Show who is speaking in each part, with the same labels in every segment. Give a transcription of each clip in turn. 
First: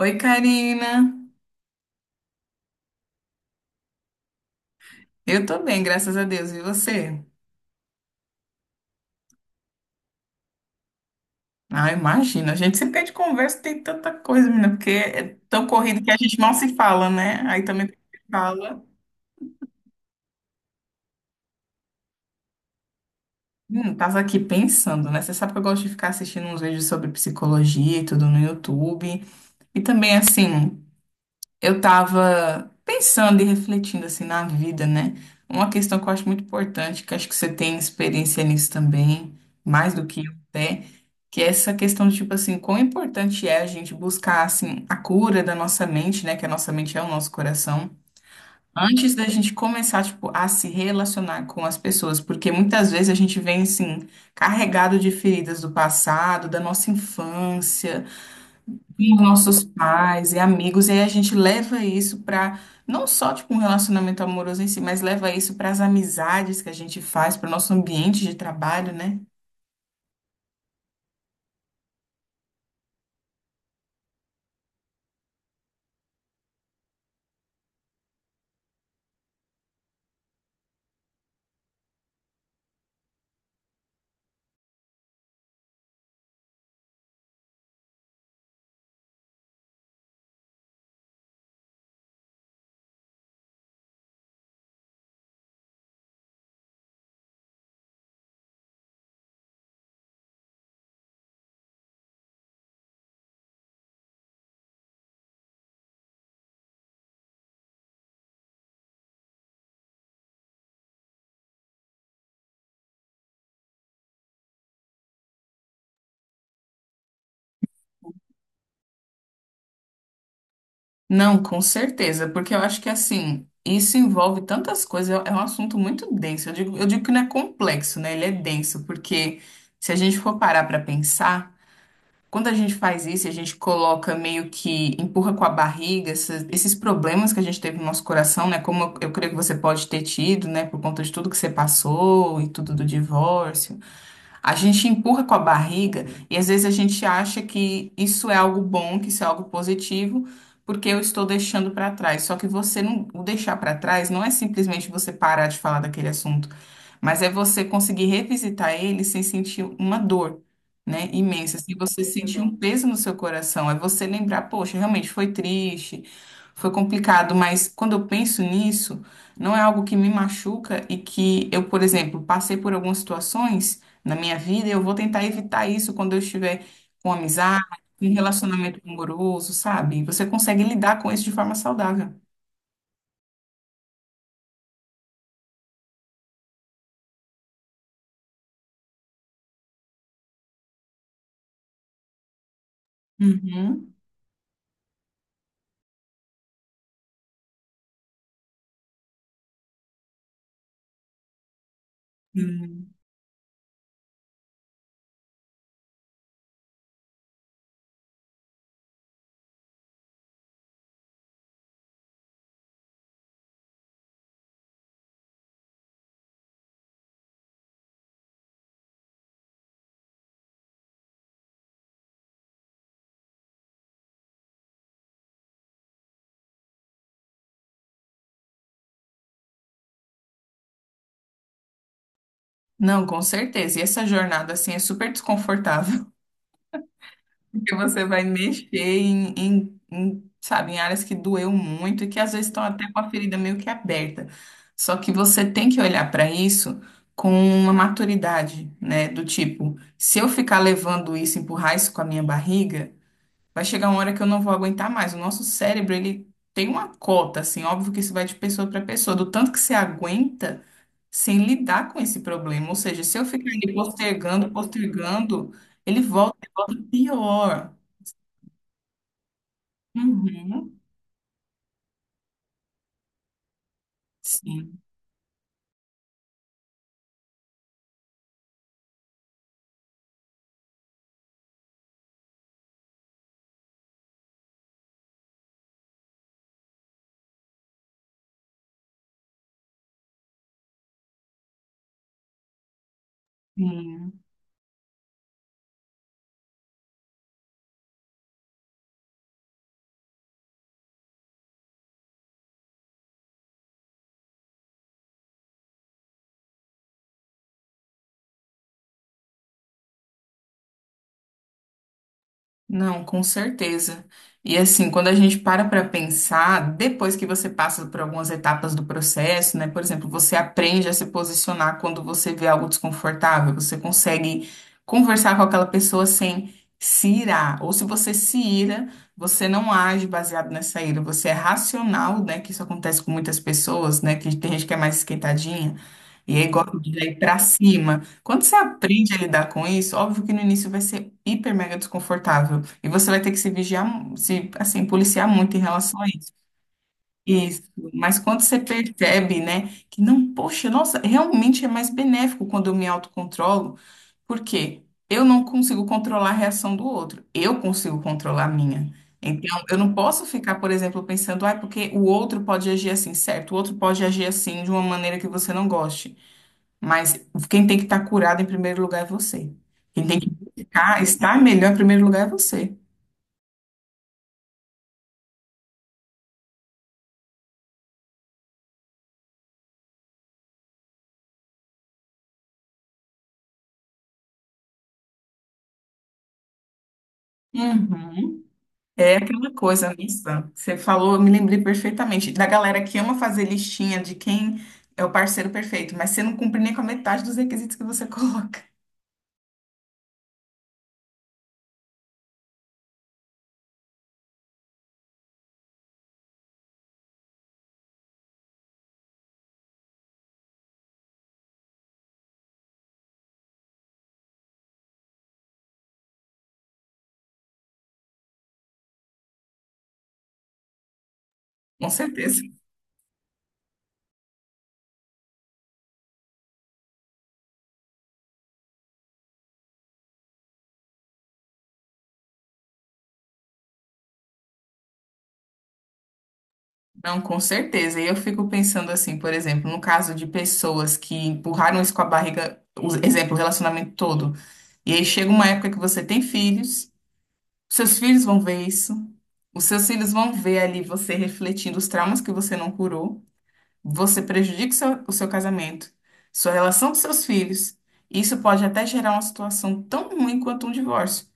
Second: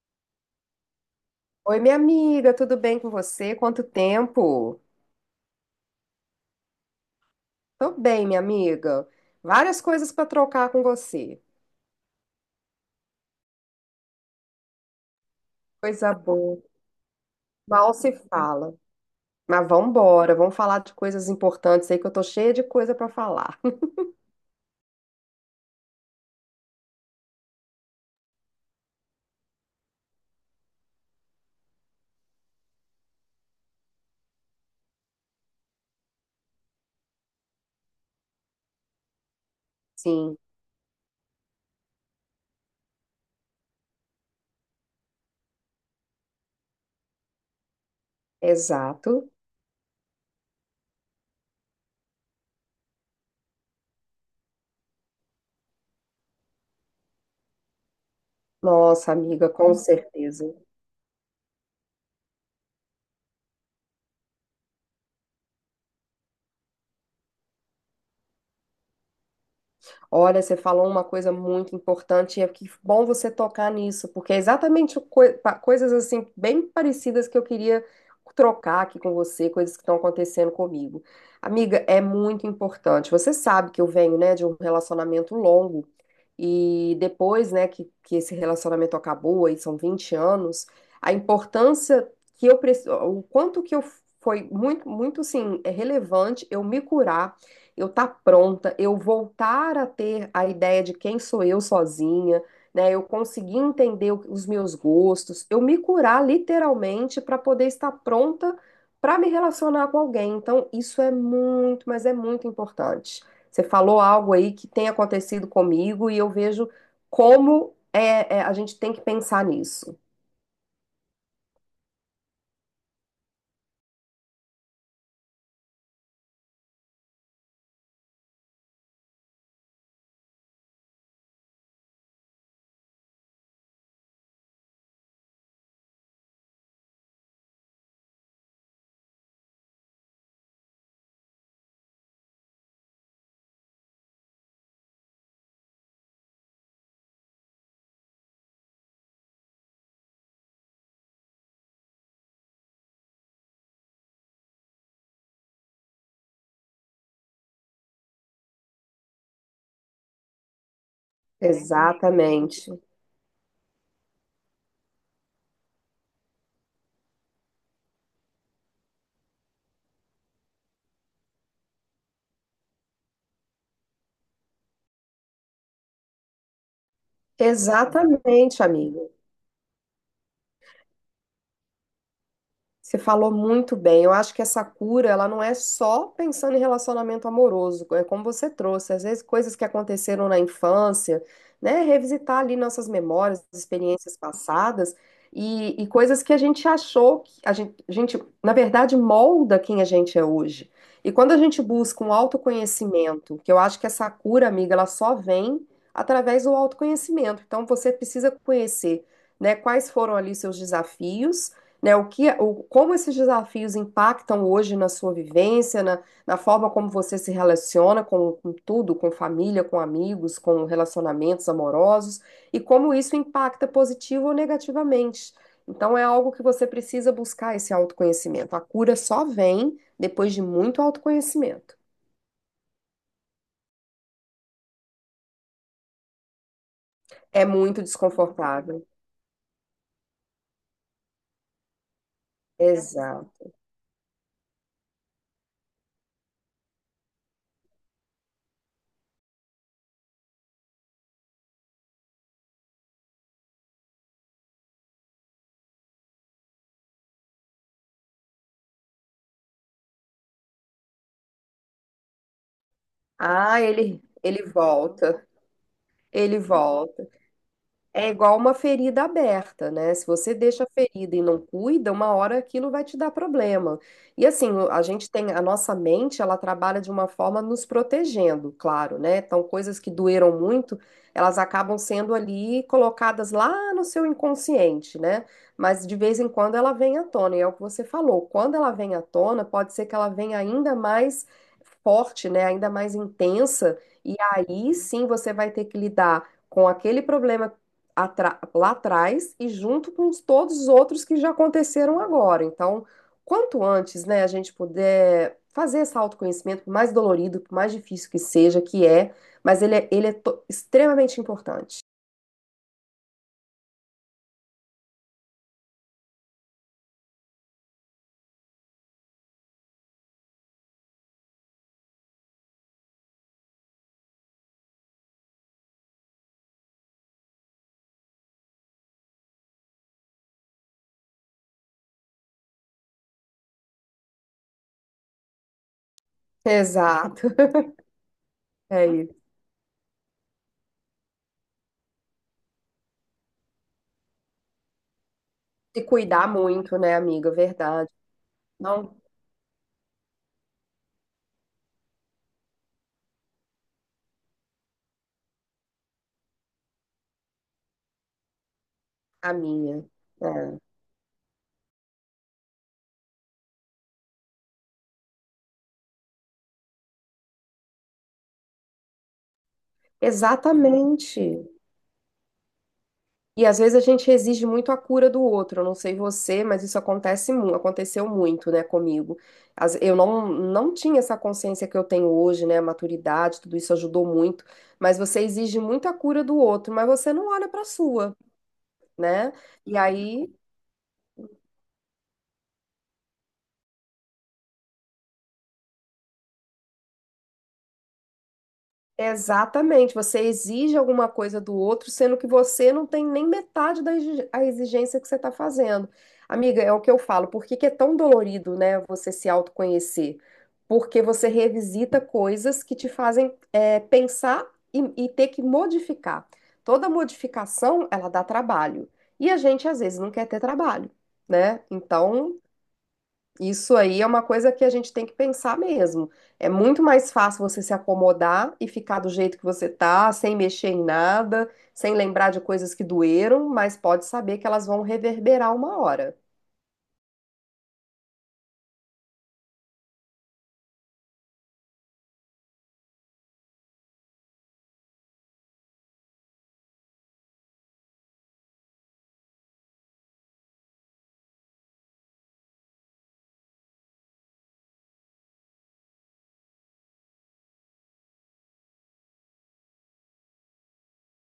Speaker 1: Oi, Karina.
Speaker 2: Oi, minha amiga, tudo bem com você? Quanto tempo?
Speaker 1: Eu tô bem, graças a Deus. E você?
Speaker 2: Tô bem, minha amiga. Várias coisas para trocar com você.
Speaker 1: Ah, imagina. A gente se perde conversa, tem tanta coisa, menina, porque é tão corrido que
Speaker 2: Coisa
Speaker 1: a gente mal
Speaker 2: boa.
Speaker 1: se fala, né? Aí também
Speaker 2: Mal
Speaker 1: quando
Speaker 2: se
Speaker 1: se
Speaker 2: fala.
Speaker 1: fala.
Speaker 2: Mas vamos embora, vamos falar de coisas importantes aí que eu tô cheia de coisa para falar.
Speaker 1: Tava aqui pensando, né? Você sabe que eu gosto de ficar assistindo uns vídeos sobre psicologia e tudo no YouTube. E também, assim. Eu tava pensando e refletindo assim na vida, né? Uma questão que eu acho muito importante, que eu acho que você tem experiência nisso também, mais do que eu
Speaker 2: Sim,
Speaker 1: até, que é essa questão de tipo assim, quão importante é a gente buscar assim a cura da nossa mente, né? Que a nossa mente é o nosso coração. Antes da
Speaker 2: exato.
Speaker 1: gente começar, tipo, a se relacionar com as pessoas, porque muitas vezes a gente vem, assim, carregado de feridas do passado, da nossa infância,
Speaker 2: Nossa,
Speaker 1: com
Speaker 2: amiga,
Speaker 1: nossos
Speaker 2: com
Speaker 1: pais e
Speaker 2: certeza.
Speaker 1: amigos, e aí a gente leva isso para não só tipo um relacionamento amoroso em si, mas leva isso para as amizades que a gente faz, para o nosso ambiente de trabalho, né?
Speaker 2: Olha, você falou uma coisa muito importante, e é que bom você tocar nisso, porque é exatamente o coisas assim bem parecidas que eu queria trocar aqui com você, coisas que estão acontecendo comigo. Amiga, é muito importante. Você sabe que eu venho, né, de um relacionamento longo. E depois, né, que esse relacionamento acabou, aí são 20 anos, a importância que eu preciso, o quanto que eu foi muito assim, é relevante eu me curar, eu estar pronta, eu voltar a ter a ideia de quem sou eu sozinha, né? Eu conseguir entender os meus gostos, eu me curar literalmente para poder estar pronta para me relacionar com alguém. Então, isso é muito, mas é muito importante. Você falou algo aí que tem acontecido comigo e eu vejo como a gente tem que pensar nisso.
Speaker 1: Não, com certeza, porque eu acho que assim, isso envolve tantas coisas, é um assunto muito denso. Eu digo que não é complexo, né? Ele é denso, porque se a gente for parar para pensar, quando a gente faz isso, a gente coloca meio que empurra com a barriga esses problemas que a gente teve no nosso coração, né? Como eu creio que você pode ter tido, né? Por conta de tudo que você passou e tudo do divórcio. A gente empurra com a barriga e às vezes a gente acha que isso é algo bom, que isso é algo positivo, porque eu estou deixando para trás. Só que você não, o deixar para trás não é simplesmente você parar de falar daquele assunto. Mas é você conseguir revisitar ele sem sentir uma dor, né, imensa, sem você sentir um
Speaker 2: Exatamente.
Speaker 1: peso no seu coração. É você lembrar, poxa, realmente foi triste, foi complicado, mas quando eu penso nisso, não é algo que me machuca e que eu, por exemplo, passei por algumas situações na minha vida e eu vou tentar evitar isso quando eu estiver com amizade, em
Speaker 2: Exatamente,
Speaker 1: relacionamento
Speaker 2: amigo.
Speaker 1: amoroso, sabe? Você consegue lidar com isso de forma saudável.
Speaker 2: Você falou muito bem. Eu acho que essa cura, ela não é só pensando em relacionamento amoroso, é como você trouxe, às vezes coisas que aconteceram na infância, né? Revisitar ali nossas memórias, experiências passadas e coisas que a gente achou que a gente na verdade, molda quem a gente é hoje. E quando a gente busca um
Speaker 1: Uhum.
Speaker 2: autoconhecimento, que eu acho que essa cura, amiga, ela só vem através do autoconhecimento. Então você precisa conhecer, né, quais foram ali seus desafios, né, como esses desafios impactam hoje na sua vivência, na forma como você se relaciona com tudo, com família, com amigos, com relacionamentos amorosos, e como isso impacta positivo ou negativamente. Então, é algo que você precisa buscar esse autoconhecimento. A cura só vem depois de muito autoconhecimento.
Speaker 1: Não, com certeza. E essa jornada, assim, é super desconfortável,
Speaker 2: É
Speaker 1: porque
Speaker 2: muito
Speaker 1: você vai mexer
Speaker 2: desconfortável.
Speaker 1: em, sabe, em áreas que doeu muito e que às vezes estão até com a ferida
Speaker 2: Exato.
Speaker 1: meio que aberta. Só que você tem que olhar para isso com uma maturidade, né? Do tipo, se eu ficar levando isso, empurrar isso com a minha barriga, vai chegar uma hora que eu não vou aguentar mais. O nosso cérebro, ele tem uma cota, assim, óbvio que isso vai de pessoa para pessoa, do tanto que você aguenta sem lidar com esse problema. Ou seja, se eu ficar
Speaker 2: Ah,
Speaker 1: ali
Speaker 2: ele
Speaker 1: postergando,
Speaker 2: volta.
Speaker 1: postergando, ele volta
Speaker 2: Ele
Speaker 1: e volta
Speaker 2: volta.
Speaker 1: pior.
Speaker 2: É igual uma ferida aberta, né? Se você deixa a
Speaker 1: Uhum.
Speaker 2: ferida e não cuida, uma hora aquilo vai te dar problema. E assim,
Speaker 1: Sim.
Speaker 2: a gente tem, a nossa mente, ela trabalha de uma forma nos protegendo, claro, né? Então, coisas que doeram muito, elas acabam sendo ali colocadas lá no seu inconsciente, né? Mas de vez em quando ela vem à tona, e é o que você falou. Quando ela vem à tona, pode ser que ela venha ainda mais forte, né? Ainda mais intensa, e
Speaker 1: Sim.
Speaker 2: aí sim você vai ter que lidar com aquele problema lá atrás e junto com todos os outros que já aconteceram agora. Então, quanto antes, né, a gente puder fazer esse autoconhecimento, por mais dolorido, por mais difícil que seja, que é, mas ele é extremamente importante.
Speaker 1: Não, com certeza. E assim, quando a gente para pensar, depois que você passa por algumas etapas do processo, né? Por exemplo, você aprende a se posicionar quando você vê algo desconfortável, você consegue conversar com aquela pessoa sem se irar. Ou se você se ira, você não age baseado nessa ira, você é racional, né? Que isso acontece com muitas pessoas, né? Que tem gente que é mais esquentadinha e aí gosta de ir
Speaker 2: Exato,
Speaker 1: pra cima. Quando você
Speaker 2: é
Speaker 1: aprende
Speaker 2: isso.
Speaker 1: a lidar com isso, óbvio que no início vai ser hiper mega desconfortável. E você vai ter que se vigiar, se, assim, policiar muito em
Speaker 2: Se
Speaker 1: relação a
Speaker 2: cuidar
Speaker 1: isso.
Speaker 2: muito, né, amiga?
Speaker 1: Isso.
Speaker 2: Verdade.
Speaker 1: Mas quando você
Speaker 2: Não
Speaker 1: percebe, né, que não, poxa, nossa, realmente é mais benéfico quando eu me autocontrolo, porque eu não consigo controlar a reação do outro, eu consigo controlar a minha.
Speaker 2: a
Speaker 1: Então, eu
Speaker 2: minha.
Speaker 1: não posso ficar,
Speaker 2: É.
Speaker 1: por exemplo, pensando, ah, porque o outro pode agir assim, certo? O outro pode agir assim de uma maneira que você não goste. Mas quem tem que estar curado em primeiro lugar é você. Quem tem que ficar, estar
Speaker 2: Exatamente.
Speaker 1: melhor em primeiro lugar é você.
Speaker 2: E às vezes a gente exige muito a cura do outro. Eu não sei você, mas isso acontece, aconteceu muito, né, comigo. Eu não tinha essa consciência que eu tenho hoje, né, a maturidade, tudo isso ajudou muito. Mas você exige muito a cura do outro, mas você não olha para a sua,
Speaker 1: Uhum. É
Speaker 2: né?
Speaker 1: aquela
Speaker 2: E
Speaker 1: coisa,
Speaker 2: aí
Speaker 1: Nissa. Você falou, eu me lembrei perfeitamente da galera que ama fazer listinha de quem é o parceiro perfeito, mas você não cumpre nem com a metade dos requisitos que você coloca.
Speaker 2: exatamente, você exige alguma coisa do outro, sendo que você não tem nem metade da a exigência que você está fazendo. Amiga, é o que eu falo, por que que é tão dolorido, né, você se autoconhecer? Porque você revisita coisas que te fazem pensar e, e ter que modificar. Toda modificação, ela dá trabalho. E a gente, às vezes, não quer ter trabalho, né?
Speaker 1: Com
Speaker 2: Então,
Speaker 1: certeza.
Speaker 2: isso aí é uma coisa que a gente tem que pensar mesmo. É muito mais fácil você se acomodar e ficar do jeito que você tá, sem mexer em nada, sem lembrar de coisas que doeram, mas pode saber que elas vão reverberar uma hora.
Speaker 1: Não, com certeza. E eu fico pensando assim, por exemplo, no caso de pessoas que empurraram isso com a barriga, o exemplo, o relacionamento todo. E aí chega uma época que você tem filhos. Seus filhos vão ver isso. Os seus filhos vão ver ali você refletindo os traumas que você não curou. Você prejudica o seu casamento, sua relação com seus filhos. Isso pode até gerar uma situação tão ruim quanto um divórcio.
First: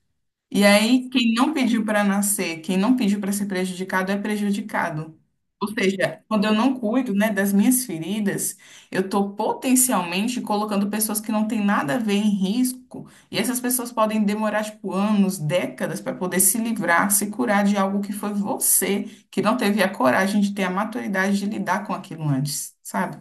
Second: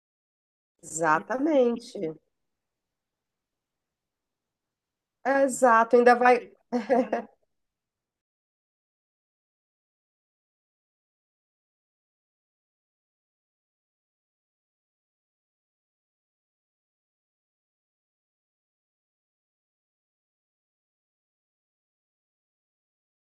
Speaker 1: E aí, quem não pediu
Speaker 2: Exatamente.
Speaker 1: para nascer, quem não pediu para ser prejudicado, é prejudicado.
Speaker 2: É,
Speaker 1: Ou
Speaker 2: exato, ainda
Speaker 1: seja, quando
Speaker 2: vai,
Speaker 1: eu não cuido, né, das minhas feridas, eu estou potencialmente colocando pessoas que não têm nada a ver em risco. E essas pessoas podem demorar, tipo, anos, décadas para poder se livrar, se curar de algo que foi você, que não teve a coragem de ter a maturidade de lidar com aquilo antes, sabe?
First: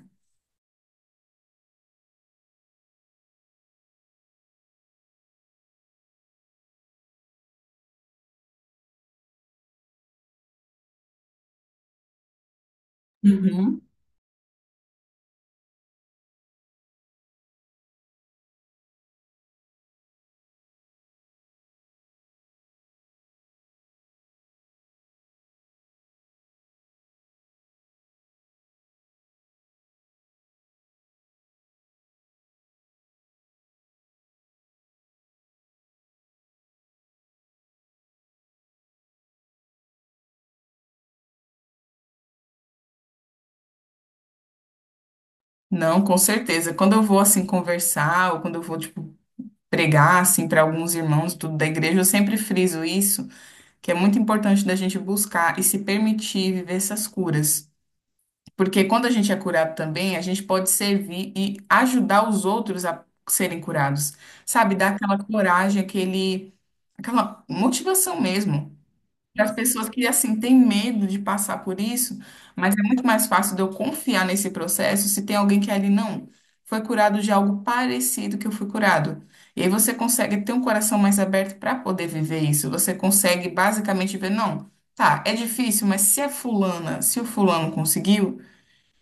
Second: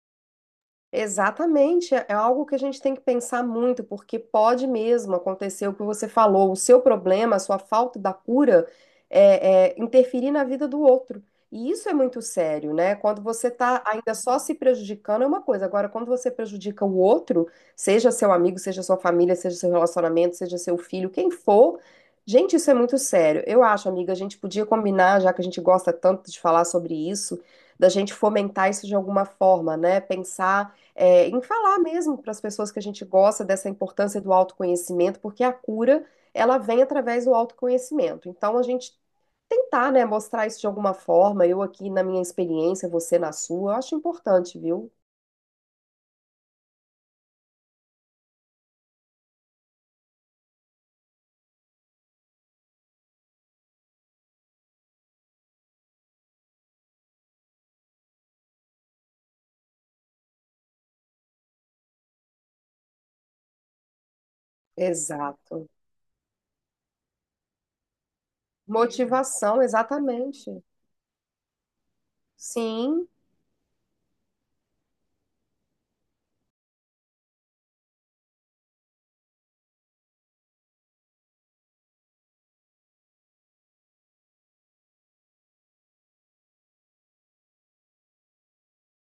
Speaker 2: exatamente, é algo que a gente tem que pensar muito, porque pode mesmo acontecer o que você falou, o seu problema, a sua falta da cura, interferir na vida do outro. E isso é muito sério, né? Quando você
Speaker 1: Uhum.
Speaker 2: está ainda só se prejudicando é uma coisa, agora quando você prejudica o outro, seja seu amigo, seja sua família, seja seu relacionamento, seja seu filho, quem for, gente, isso é muito sério. Eu acho, amiga, a gente podia combinar, já que a gente gosta tanto de falar sobre isso, da gente fomentar isso de alguma forma, né? Pensar em falar mesmo para as pessoas que a gente gosta dessa importância do autoconhecimento, porque a cura ela vem através do autoconhecimento. Então a gente tentar, né, mostrar isso de alguma forma, eu aqui na minha experiência, você na sua, eu acho importante, viu?
Speaker 1: Não, com certeza. Quando eu vou assim conversar, ou quando eu vou, tipo, pregar assim para alguns irmãos tudo da igreja, eu sempre friso isso, que é muito importante da gente buscar e se permitir viver essas curas. Porque quando a gente é curado também, a gente pode servir e ajudar os outros a serem curados. Sabe, dar aquela
Speaker 2: Exato.
Speaker 1: coragem, aquele aquela motivação mesmo para as
Speaker 2: Motivação,
Speaker 1: pessoas que, assim,
Speaker 2: exatamente.
Speaker 1: têm medo de passar por isso, mas é muito
Speaker 2: Sim,
Speaker 1: mais fácil de eu confiar nesse processo se tem alguém que é ali não foi curado de algo parecido que eu fui curado. E aí você consegue ter um coração mais aberto para poder viver isso. Você consegue basicamente ver, não, tá, é difícil, mas se a fulana, se o fulano conseguiu.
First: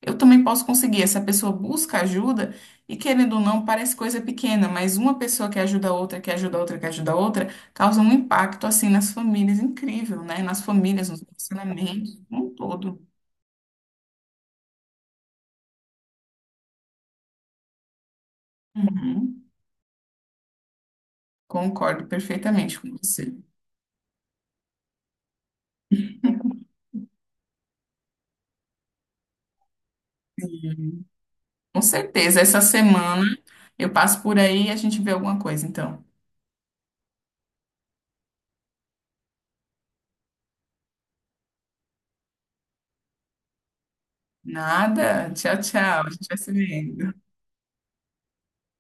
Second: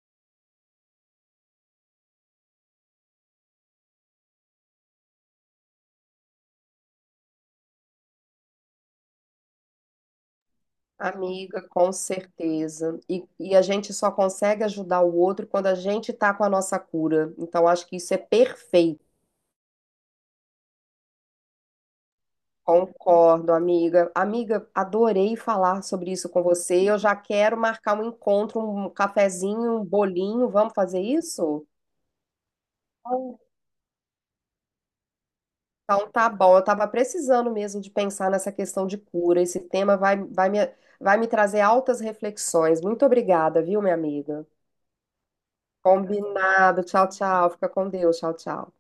Speaker 1: Eu também posso conseguir. Essa pessoa busca ajuda e, querendo ou não, parece coisa pequena, mas uma pessoa que ajuda a outra, que ajuda a outra, que ajuda a outra, causa um impacto assim nas famílias incrível, né? Nas famílias, nos
Speaker 2: amiga, com
Speaker 1: relacionamentos, como um
Speaker 2: certeza.
Speaker 1: todo.
Speaker 2: E a gente só consegue ajudar o outro quando a gente tá com a nossa cura. Então acho que isso é perfeito.
Speaker 1: Uhum. Concordo perfeitamente com você.
Speaker 2: Concordo, amiga. Amiga, adorei falar sobre isso com você. Eu já quero marcar um encontro, um cafezinho, um bolinho. Vamos fazer
Speaker 1: Uhum.
Speaker 2: isso?
Speaker 1: Com certeza. Essa semana eu passo por aí e a gente vê alguma coisa, então.
Speaker 2: Então tá bom. Eu estava precisando mesmo de pensar nessa questão de cura. Esse tema vai me trazer altas reflexões. Muito obrigada, viu, minha amiga?
Speaker 1: Nada. Tchau, tchau. A gente vai se
Speaker 2: Combinado. Tchau,
Speaker 1: vendo.
Speaker 2: tchau. Fica com Deus. Tchau, tchau.